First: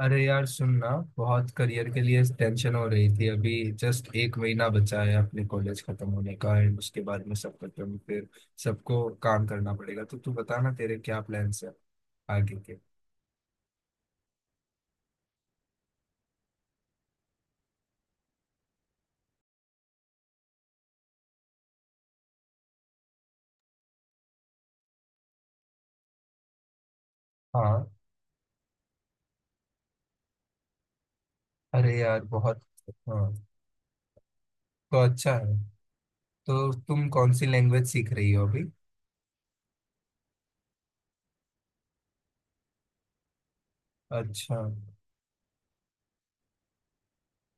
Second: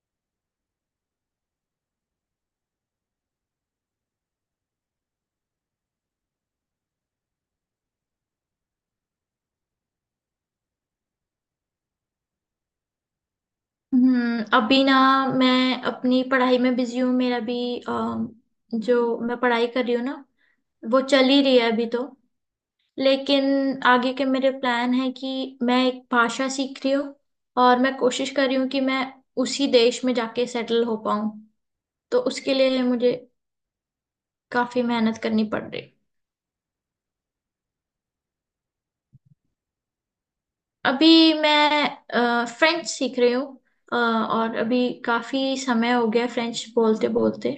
अरे यार सुनना। बहुत करियर के लिए टेंशन हो रही थी अभी। जस्ट एक महीना बचा है अपने कॉलेज खत्म होने का एंड उसके बाद में सब खत्म। फिर सबको काम करना पड़ेगा। तो तू बता ना, तेरे क्या प्लान्स है आगे के। अभी ना मैं अपनी पढ़ाई में बिजी हूँ। मेरा भी अम, जो मैं पढ़ाई कर रही हूँ ना वो चल ही रही है अभी। तो लेकिन आगे के मेरे प्लान है कि मैं एक भाषा सीख रही हूँ और हाँ। मैं कोशिश कर रही हूँ कि मैं उसी देश में जाके सेटल हो पाऊँ। अरे तो यार उसके बहुत। लिए मुझे हाँ, काफी तो मेहनत अच्छा करनी है। पड़ रही है। तो तुम कौन सी लैंग्वेज सीख रही हो अभी। अभी मैं फ्रेंच सीख रही हूँ, और अच्छा। अभी काफी समय हो गया फ्रेंच बोलते बोलते।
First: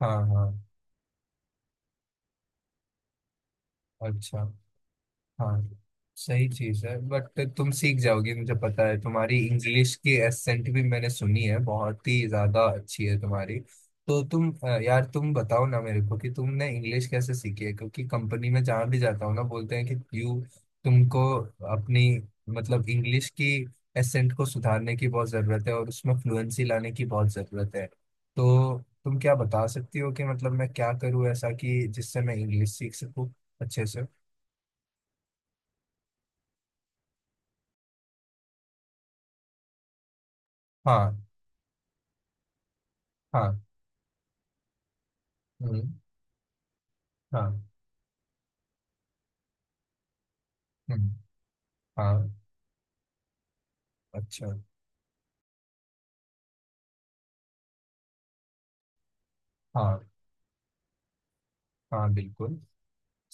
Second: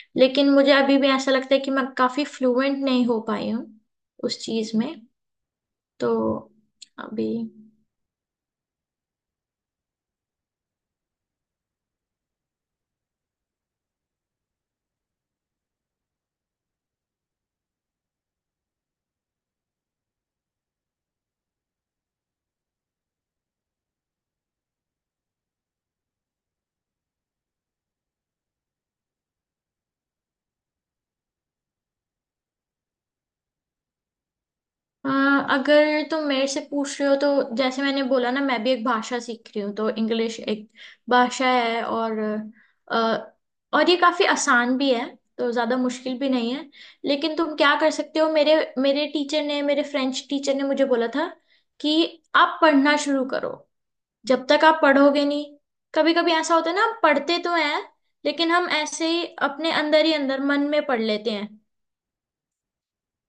हाँ, हाँ। लेकिन मुझे अभी भी ऐसा लगता है कि मैं काफी फ्लुएंट नहीं हो पाई हूँ अच्छा। उस चीज में। हाँ, तो सही चीज है। अभी बट तुम सीख जाओगी, मुझे पता है। तुम्हारी इंग्लिश की एसेंट भी मैंने सुनी है, बहुत ही ज्यादा अच्छी है तुम्हारी। तो तुम यार तुम बताओ ना मेरे को कि तुमने इंग्लिश कैसे सीखी है। क्योंकि कंपनी में जहाँ भी जाता हूँ ना, बोलते हैं कि यू। तुमको अपनी मतलब इंग्लिश की एसेंट को सुधारने की बहुत जरूरत है और उसमें फ्लुएंसी लाने की बहुत जरूरत है। तो तुम क्या बता सकती हो कि मतलब मैं क्या करूँ ऐसा कि जिससे मैं इंग्लिश सीख सकूँ अच्छे से। अ, अगर तुम मेरे से पूछ रहे हो तो जैसे मैंने बोला ना, मैं भी एक भाषा सीख रही हूँ, तो इंग्लिश एक हाँ। भाषा है और अ, हाँ। और ये काफी आसान भी है, तो ज्यादा हम्म। मुश्किल भी नहीं है। लेकिन हाँ। तुम क्या कर सकते हो, मेरे मेरे टीचर ने, मेरे फ्रेंच टीचर ने मुझे बोला हम्म। था कि हाँ। आप पढ़ना शुरू करो। जब अच्छा। तक आप पढ़ोगे नहीं, कभी कभी ऐसा होता है ना, हम पढ़ते तो हैं लेकिन हम ऐसे ही अपने हाँ अंदर ही अंदर मन में पढ़ लेते हैं। हाँ, बिल्कुल।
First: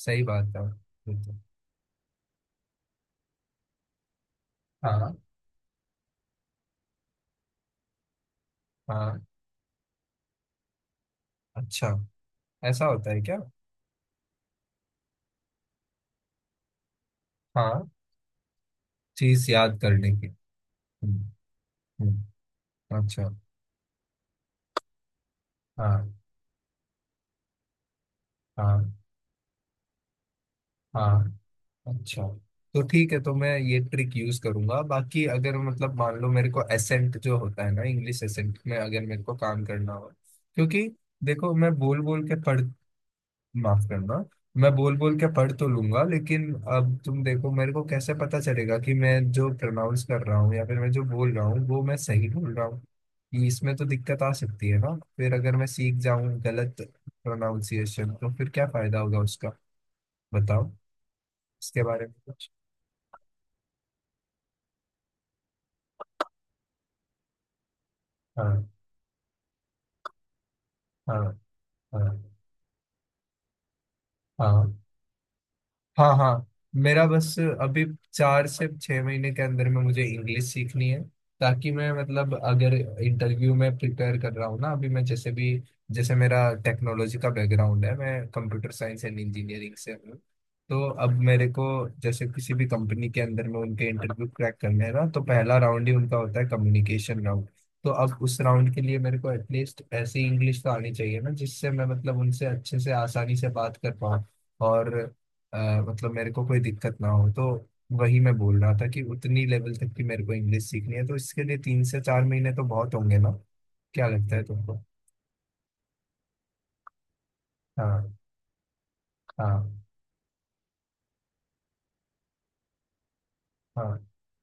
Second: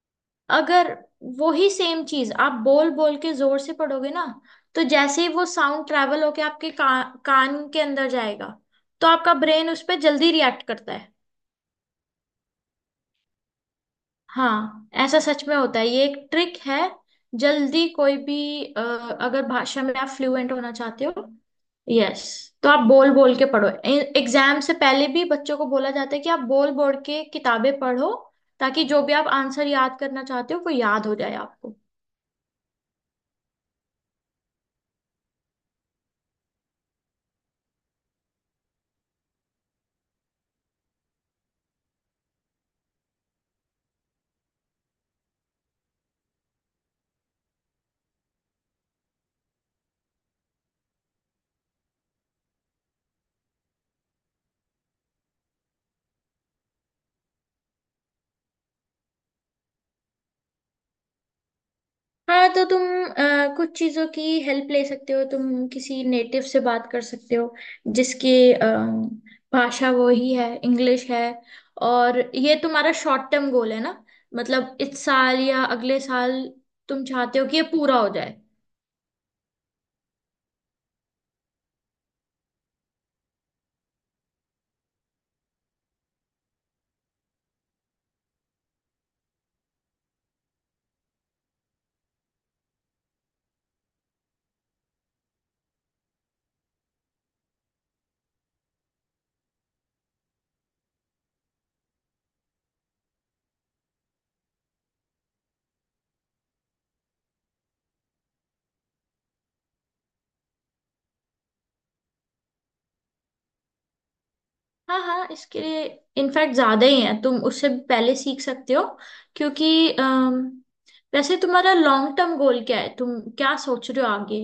सही बात है। अगर बिल्कुल। वही सेम चीज आप बोल बोल के जोर से पढ़ोगे ना, तो हाँ। जैसे ही वो साउंड ट्रैवल होके आपके कान के अंदर जाएगा, तो हाँ। आपका ब्रेन उस पर जल्दी रिएक्ट करता है। अच्छा, ऐसा होता है क्या। हाँ, ऐसा सच में होता है, ये एक ट्रिक है हाँ, जल्दी। कोई भी अगर चीज याद भाषा में आप करने की। फ्लुएंट होना चाहते हो। हम्म। यस, हम्म। तो आप बोल अच्छा। बोल के पढ़ो। एग्जाम से पहले भी बच्चों को बोला हाँ। जाता है कि आप बोल बोल के किताबें पढ़ो, ताकि हाँ। जो भी आप आंसर याद करना चाहते हो वो याद हो जाए हाँ। आपको। अच्छा, तो ठीक है। तो मैं ये ट्रिक यूज करूंगा। बाकी अगर मतलब मान लो मेरे को एसेंट जो होता है ना इंग्लिश एसेंट में अगर मेरे को काम करना हो। क्योंकि देखो मैं बोल बोल के पढ़, माफ करना, मैं बोल बोल के पढ़ तो लूंगा, लेकिन अब तुम देखो मेरे को कैसे पता चलेगा कि मैं जो प्रोनाउंस कर रहा हूँ या फिर मैं जो बोल रहा हूँ वो मैं सही बोल रहा हूँ। ये इसमें तो दिक्कत आ सकती है ना फिर। अगर मैं सीख जाऊं गलत प्रोनाउंसिएशन तो फिर क्या फायदा होगा उसका। बताओ इसके बारे में हाँ, कुछ। तो तुम कुछ चीजों की हेल्प ले सकते हो। तुम किसी नेटिव से बात कर सकते हो जिसकी हाँ। भाषा वो ही है, इंग्लिश है। हाँ। हाँ। और ये तुम्हारा शॉर्ट टर्म गोल है ना? हाँ। मतलब इस साल या अगले हाँ। साल हाँ। तुम मेरा बस चाहते हो कि ये अभी पूरा हो जाए। 4 से 6 महीने के अंदर में मुझे इंग्लिश सीखनी है, ताकि मैं मतलब अगर इंटरव्यू में प्रिपेयर कर रहा हूँ ना अभी, मैं जैसे भी, जैसे मेरा टेक्नोलॉजी का बैकग्राउंड है, मैं कंप्यूटर साइंस एंड इंजीनियरिंग से हूँ। तो अब मेरे को जैसे किसी भी कंपनी के अंदर में उनके इंटरव्यू क्रैक करने हैं ना, तो पहला राउंड ही उनका होता है कम्युनिकेशन राउंड। तो अब उस राउंड के लिए मेरे को एटलीस्ट ऐसी इंग्लिश तो आनी चाहिए ना जिससे मैं मतलब उनसे अच्छे से आसानी से बात कर पाऊँ और अ, मतलब मेरे को कोई दिक्कत ना हो। तो वही मैं बोल रहा था कि उतनी लेवल तक की मेरे को इंग्लिश सीखनी है, तो इसके लिए 3 से 4 महीने तो बहुत होंगे ना। क्या लगता है तुमको। हाँ हाँ, इसके लिए इनफैक्ट ज्यादा ही है, तुम उससे भी हाँ। पहले सीख सकते हो क्योंकि हाँ। वैसे तुम्हारा लॉन्ग टर्म गोल क्या है? तुम क्या सोच हाँ, रहे हो आगे?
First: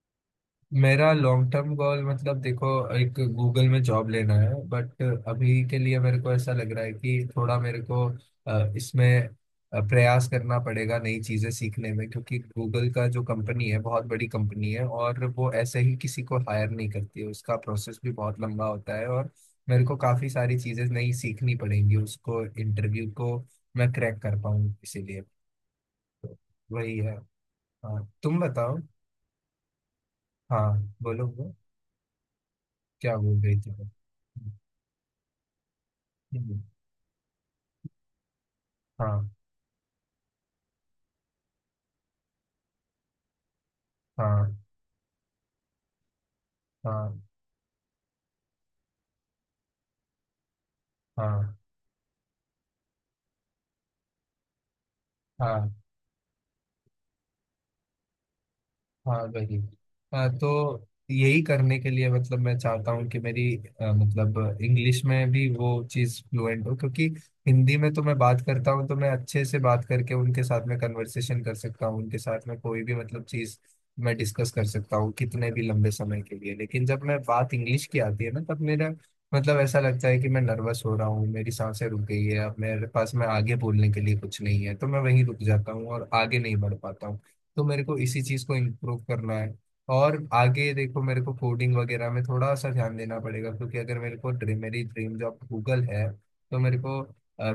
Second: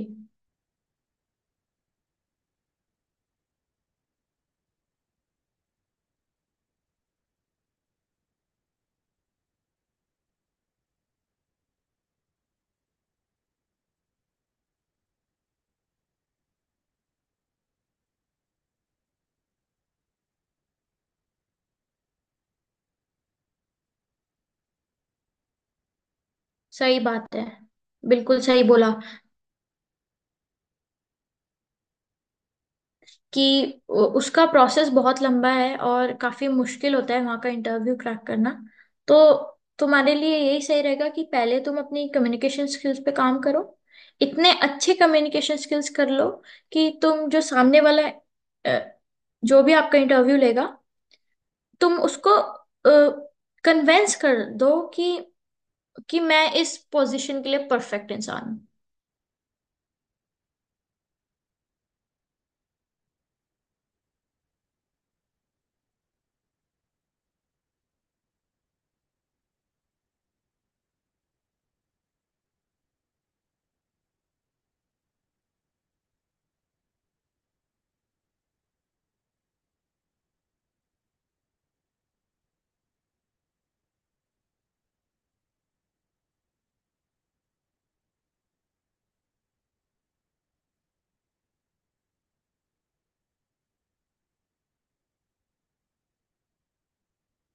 मेरा लॉन्ग टर्म गोल मतलब देखो, एक गूगल में जॉब लेना है, बट अभी के लिए मेरे को ऐसा लग रहा है कि थोड़ा मेरे को इसमें प्रयास करना पड़ेगा नई चीजें सीखने में। क्योंकि गूगल का जो कंपनी है बहुत बड़ी कंपनी है और वो ऐसे ही किसी को हायर नहीं करती है। उसका प्रोसेस भी बहुत लंबा होता है और मेरे को काफी सारी चीजें नई सीखनी पड़ेंगी, उसको इंटरव्यू को मैं क्रैक कर पाऊँ इसीलिए। तो वही सही है। बात है। हाँ, बिल्कुल तुम सही बताओ। बोला हाँ, बोलो बोलो, क्या बोल कि रही थी। उसका प्रोसेस बहुत लंबा है और काफी मुश्किल होता है वहाँ का इंटरव्यू क्रैक करना। तो हाँ। तुम्हारे लिए यही सही रहेगा कि पहले तुम अपनी कम्युनिकेशन स्किल्स पे काम करो। इतने हाँ। अच्छे कम्युनिकेशन स्किल्स कर लो कि हाँ। तुम, जो सामने वाला अ, जो भी आपका इंटरव्यू लेगा, हाँ। तुम उसको कन्वेंस कर दो कि हाँ। मैं इस पोजीशन के लिए परफेक्ट इंसान हूँ। हाँ वही। हाँ, तो यही करने के लिए मतलब मैं चाहता हूँ कि मेरी मतलब इंग्लिश में भी वो चीज़ फ्लुएंट हो। क्योंकि हिंदी में तो मैं बात करता हूँ तो मैं अच्छे से बात करके उनके साथ में कन्वर्सेशन कर सकता हूँ, उनके साथ में कोई भी मतलब चीज़ मैं डिस्कस कर सकता हूँ कितने भी लंबे समय के लिए। लेकिन जब मैं बात इंग्लिश की आती है ना, तब मेरा मतलब ऐसा लगता है कि मैं नर्वस हो रहा हूँ, मेरी सांसें रुक गई है, अब मेरे पास में आगे बोलने के लिए कुछ नहीं है, तो मैं वहीं रुक जाता हूँ और आगे नहीं बढ़ पाता हूँ। तो मेरे को इसी चीज को इम्प्रूव करना है। और आगे देखो मेरे को कोडिंग वगैरह में थोड़ा सा ध्यान देना पड़ेगा, क्योंकि अगर मेरे को ड्रीम मेरी ड्रीम जॉब गूगल है, तो मेरे को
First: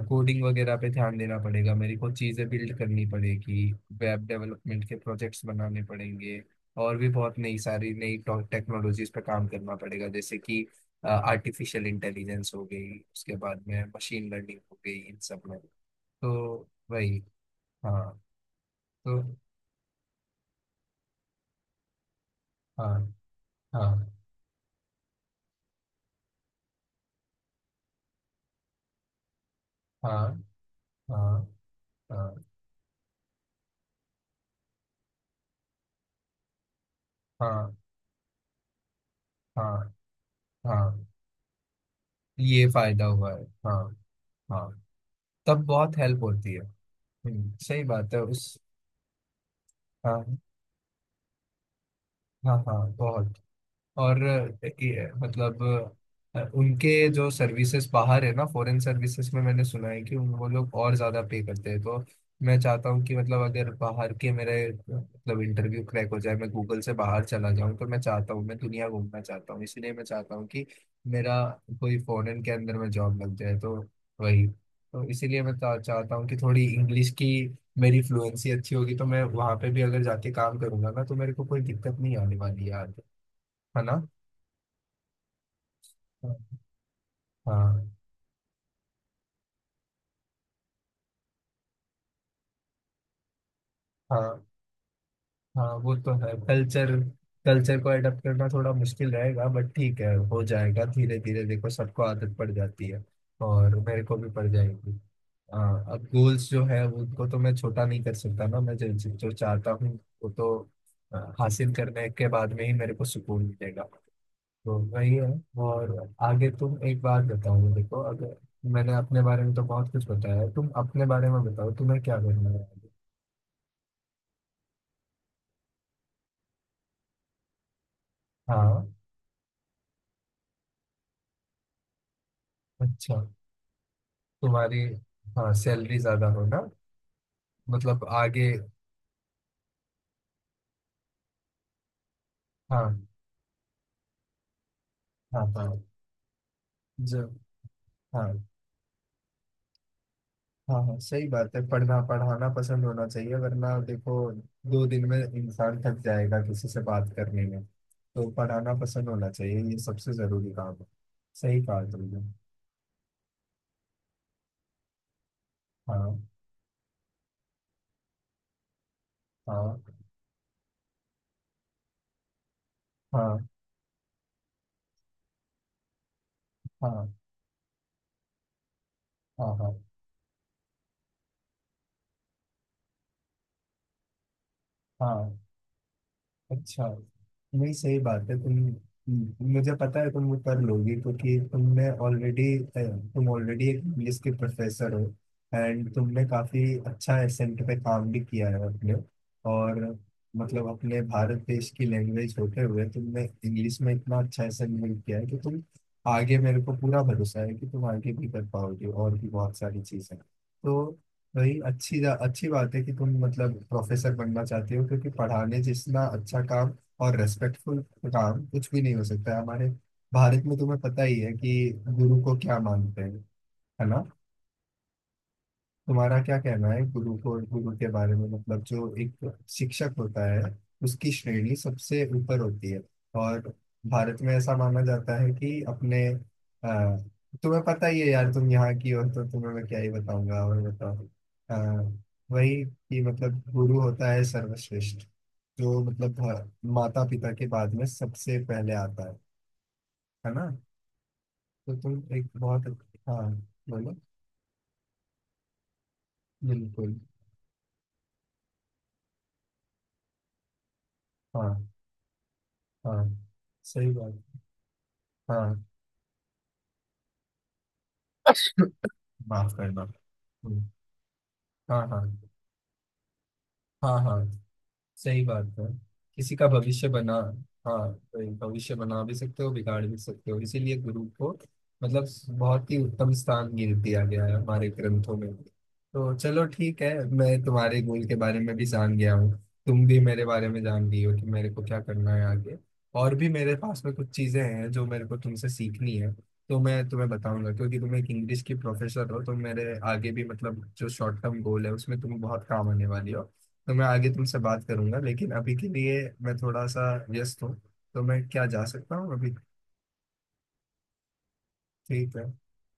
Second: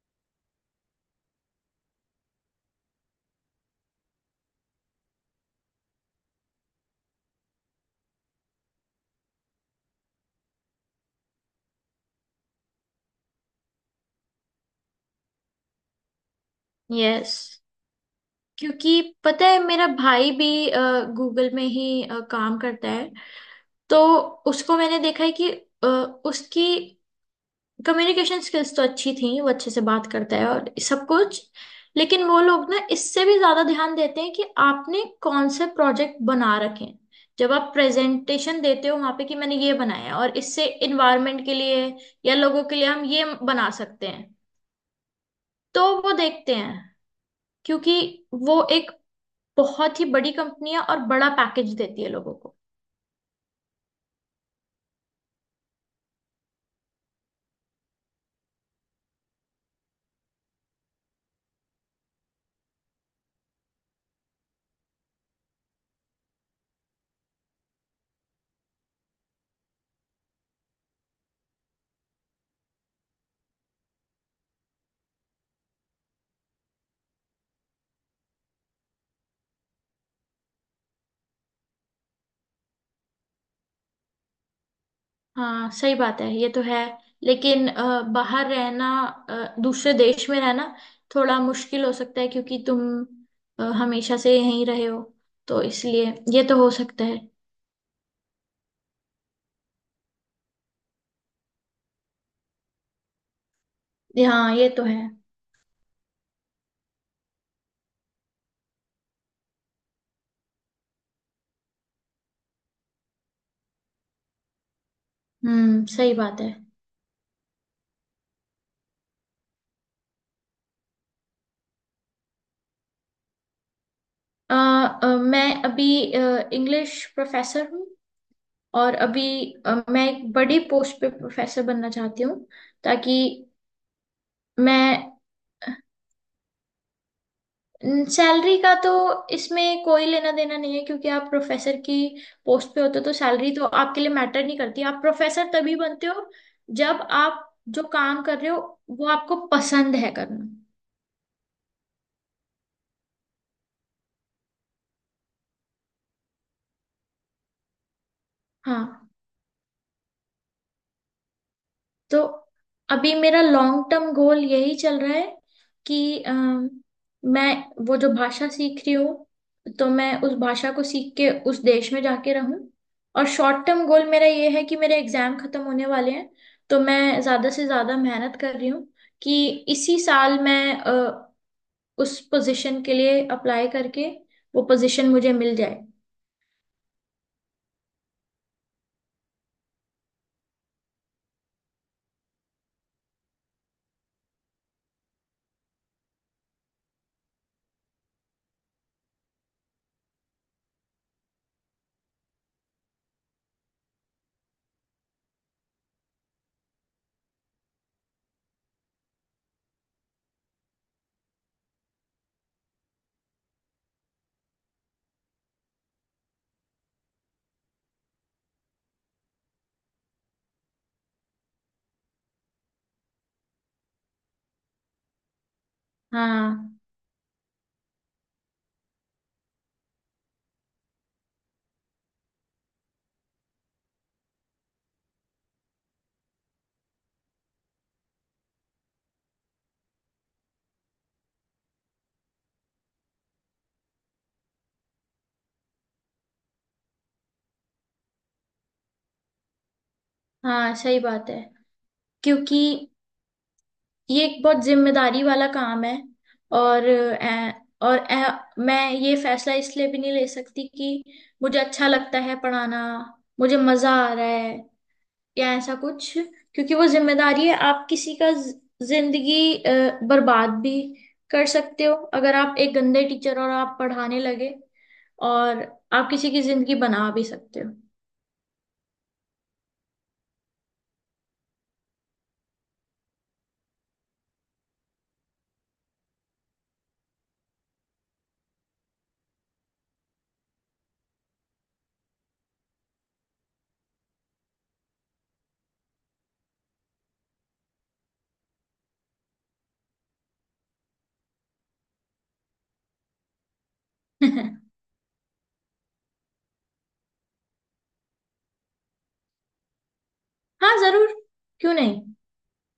कोडिंग वगैरह पे ध्यान देना पड़ेगा, मेरे को चीजें बिल्ड करनी पड़ेगी, वेब डेवलपमेंट के प्रोजेक्ट्स बनाने पड़ेंगे और भी बहुत नई सारी नई टेक्नोलॉजीज पे काम करना पड़ेगा, जैसे कि आर्टिफिशियल इंटेलिजेंस हो गई, उसके बाद में मशीन लर्निंग हो गई, इन सब में। तो वही। यस, हाँ। क्योंकि तो पता है मेरा भाई भी गूगल में ही काम करता है। हाँ तो हाँ। उसको मैंने देखा है कि अ, उसकी कम्युनिकेशन स्किल्स तो अच्छी थी, वो अच्छे से बात हाँ। करता है और सब कुछ। हाँ। लेकिन वो हाँ। लोग ना इससे भी ज्यादा ध्यान देते हैं कि आपने कौन से प्रोजेक्ट बना रखे हैं। जब आप हाँ। प्रेजेंटेशन देते हो वहां पे कि मैंने ये हाँ। बनाया है और इससे हाँ। इन्वायरमेंट के लिए या लोगों ये के लिए फायदा हम ये हुआ है, बना हाँ। सकते हैं, हाँ, तब तो बहुत वो हेल्प होती देखते है। हैं। सही क्योंकि बात है उस। वो एक बहुत ही बड़ी हाँ। कंपनी है और बड़ा पैकेज देती है लोगों को। हाँ, हाँ, बहुत। और ये, मतलब उनके जो सर्विसेज बाहर है ना, फॉरेन सर्विसेज में मैंने सुना है कि उन वो लोग और ज्यादा पे करते हैं। तो मैं चाहता हूँ कि मतलब अगर बाहर के मेरे मतलब इंटरव्यू क्रैक हो जाए, मैं गूगल से बाहर चला जाऊँ, तो मैं चाहता हूँ मैं दुनिया घूमना चाहता हूँ। इसलिए मैं चाहता हूँ कि मेरा कोई फॉरेन के अंदर में जॉब लग जाए। तो वही तो, इसीलिए मैं चाहता हूँ कि थोड़ी इंग्लिश की मेरी फ्लुएंसी अच्छी होगी तो मैं वहां पे भी अगर जाके काम करूंगा ना तो मेरे को कोई दिक्कत नहीं आने वाली यार। है ना। हाँ सही बात है, ये हाँ। तो है। लेकिन बाहर रहना, दूसरे देश में रहना थोड़ा मुश्किल हो सकता है क्योंकि तुम हमेशा से हाँ। यहीं रहे हो। तो हाँ, वो तो इसलिए है, ये तो हो कल्चर। सकता है। कल्चर को अडॉप्ट करना थोड़ा मुश्किल रहेगा, बट ठीक है हो जाएगा धीरे धीरे, देखो सबको आदत पड़ जाती है और मेरे को भी पड़ हाँ, ये तो जाएगी। है। हाँ, अब गोल्स जो है वो उनको तो मैं छोटा नहीं कर सकता ना। मैं जो जो चाहता हूँ वो तो हासिल करने के बाद में ही मेरे को सुकून मिलेगा। तो वही है। हम्म, और सही बात है। आगे तुम एक बात बताओ, देखो अगर मैंने अपने बारे में तो बहुत कुछ बताया है, तुम अपने बारे में बताओ, तुम्हें क्या करना है आगे? अ, अ, मैं अभी इंग्लिश प्रोफेसर हूँ हाँ। और अभी मैं एक बड़ी पोस्ट पे प्रोफेसर बनना चाहती हूँ ताकि अच्छा। तुम्हारी। मैं। हाँ, सैलरी ज्यादा हो ना, मतलब आगे। सैलरी का तो इसमें कोई लेना देना नहीं है क्योंकि आप प्रोफेसर की पोस्ट पे हाँ। होते हो तो सैलरी तो आपके लिए मैटर नहीं करती। आप हाँ। प्रोफेसर हाँ, तभी बनते हो जब जब। आप जो काम कर हाँ, रहे हो वो आपको पसंद है करना। हाँ, हाँ, सही बात है, पढ़ना पढ़ाना पसंद होना चाहिए वरना देखो दो दिन में इंसान थक जाएगा किसी से बात करने में। तो पढ़ाना पसंद हाँ, होना चाहिए, ये सबसे जरूरी काम है। सही कहा तुमने। तो अभी मेरा लॉन्ग टर्म गोल यही चल रहा है हाँ। कि मैं वो जो भाषा सीख रही हूँ, तो हाँ। मैं उस भाषा को सीख के उस देश में जाके रहूं। और हाँ। शॉर्ट टर्म गोल मेरा ये है कि मेरे एग्जाम खत्म होने वाले हैं, तो हाँ। मैं ज्यादा से ज्यादा मेहनत कर रही हूँ कि हाँ। हाँ। इसी साल मैं उस पोजीशन के लिए अप्लाई करके वो पोजीशन मुझे हाँ। मिल जाए। अच्छा। नहीं, सही बात है। मुझे पता है तुम कर लोगी, क्योंकि तुमने ऑलरेडी, तुम ऑलरेडी एक इंग्लिश के प्रोफेसर हो, एंड तुमने काफी अच्छा एसेंट पे काम भी किया है अपने। और मतलब अपने भारत देश की लैंग्वेज होते हुए तुमने इंग्लिश में इतना अच्छा एसेंट बिल्ड किया है कि तुम आगे, मेरे को पूरा भरोसा है कि तुम आगे भी कर पाओगे और भी बहुत सारी चीजें। तो वही अच्छी अच्छी बात है कि तुम मतलब प्रोफेसर बनना चाहते हो, क्योंकि पढ़ाने जितना अच्छा काम और रेस्पेक्टफुल काम कुछ भी नहीं हो सकता है हमारे भारत में। तुम्हें पता ही है कि गुरु को क्या मानते हैं। है ना। तुम्हारा क्या कहना हाँ है गुरु को, गुरु के बारे में, मतलब जो एक शिक्षक होता है उसकी श्रेणी सबसे ऊपर होती है। और भारत में ऐसा माना जाता है कि अपने अ, तुम्हें पता ही है यार, तुम यहाँ की हो, तो तुम्हें मैं क्या ही बताऊंगा। और बताओ अ, वही कि मतलब गुरु होता है सर्वश्रेष्ठ, जो मतलब माता पिता के बाद में सबसे पहले आता है। है ना। हाँ, सही बात है। तो तुम एक क्योंकि बहुत। हाँ, बोलो। ये एक बहुत जिम्मेदारी वाला काम है। और बिल्कुल। अ, और मैं ये फैसला इसलिए भी नहीं ले सकती कि मुझे हाँ। अच्छा लगता है पढ़ाना, हाँ, मुझे सही मजा आ रहा बात। है या हाँ, ऐसा कुछ। क्योंकि वो जिम्मेदारी है, आप किसी का जिंदगी माफ करना। बर्बाद हम्म। भी कर सकते हाँ, हो हाँ, अगर आप एक गंदे टीचर और आप हाँ, पढ़ाने हाँ, लगे। सही बात और है। आप किसी किसी की का जिंदगी भविष्य बना बना, भी सकते हो। हाँ, तो भविष्य बना भी सकते हो, बिगाड़ भी सकते हो। इसीलिए गुरु को मतलब बहुत ही उत्तम स्थान गिर दिया गया है हमारे ग्रंथों में। तो चलो ठीक है, मैं तुम्हारे गोल के बारे में भी जान गया हूँ, तुम भी मेरे बारे में जान गई हो कि मेरे को क्या करना है आगे। और भी मेरे पास में कुछ चीजें हैं जो मेरे को तुमसे सीखनी है, तो मैं तुम्हें बताऊंगा, क्योंकि तुम एक इंग्लिश की प्रोफेसर हो तो मेरे आगे भी मतलब जो शॉर्ट टर्म गोल है उसमें तुम बहुत काम आने वाली हो। तो मैं आगे तुमसे बात करूंगा, लेकिन अभी के लिए मैं थोड़ा सा व्यस्त हूँ। तो मैं क्या जा सकता हूँ अभी। हाँ जरूर, क्यों नहीं। ठीक है।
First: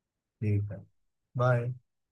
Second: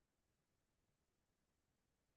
ठीक है। बाय।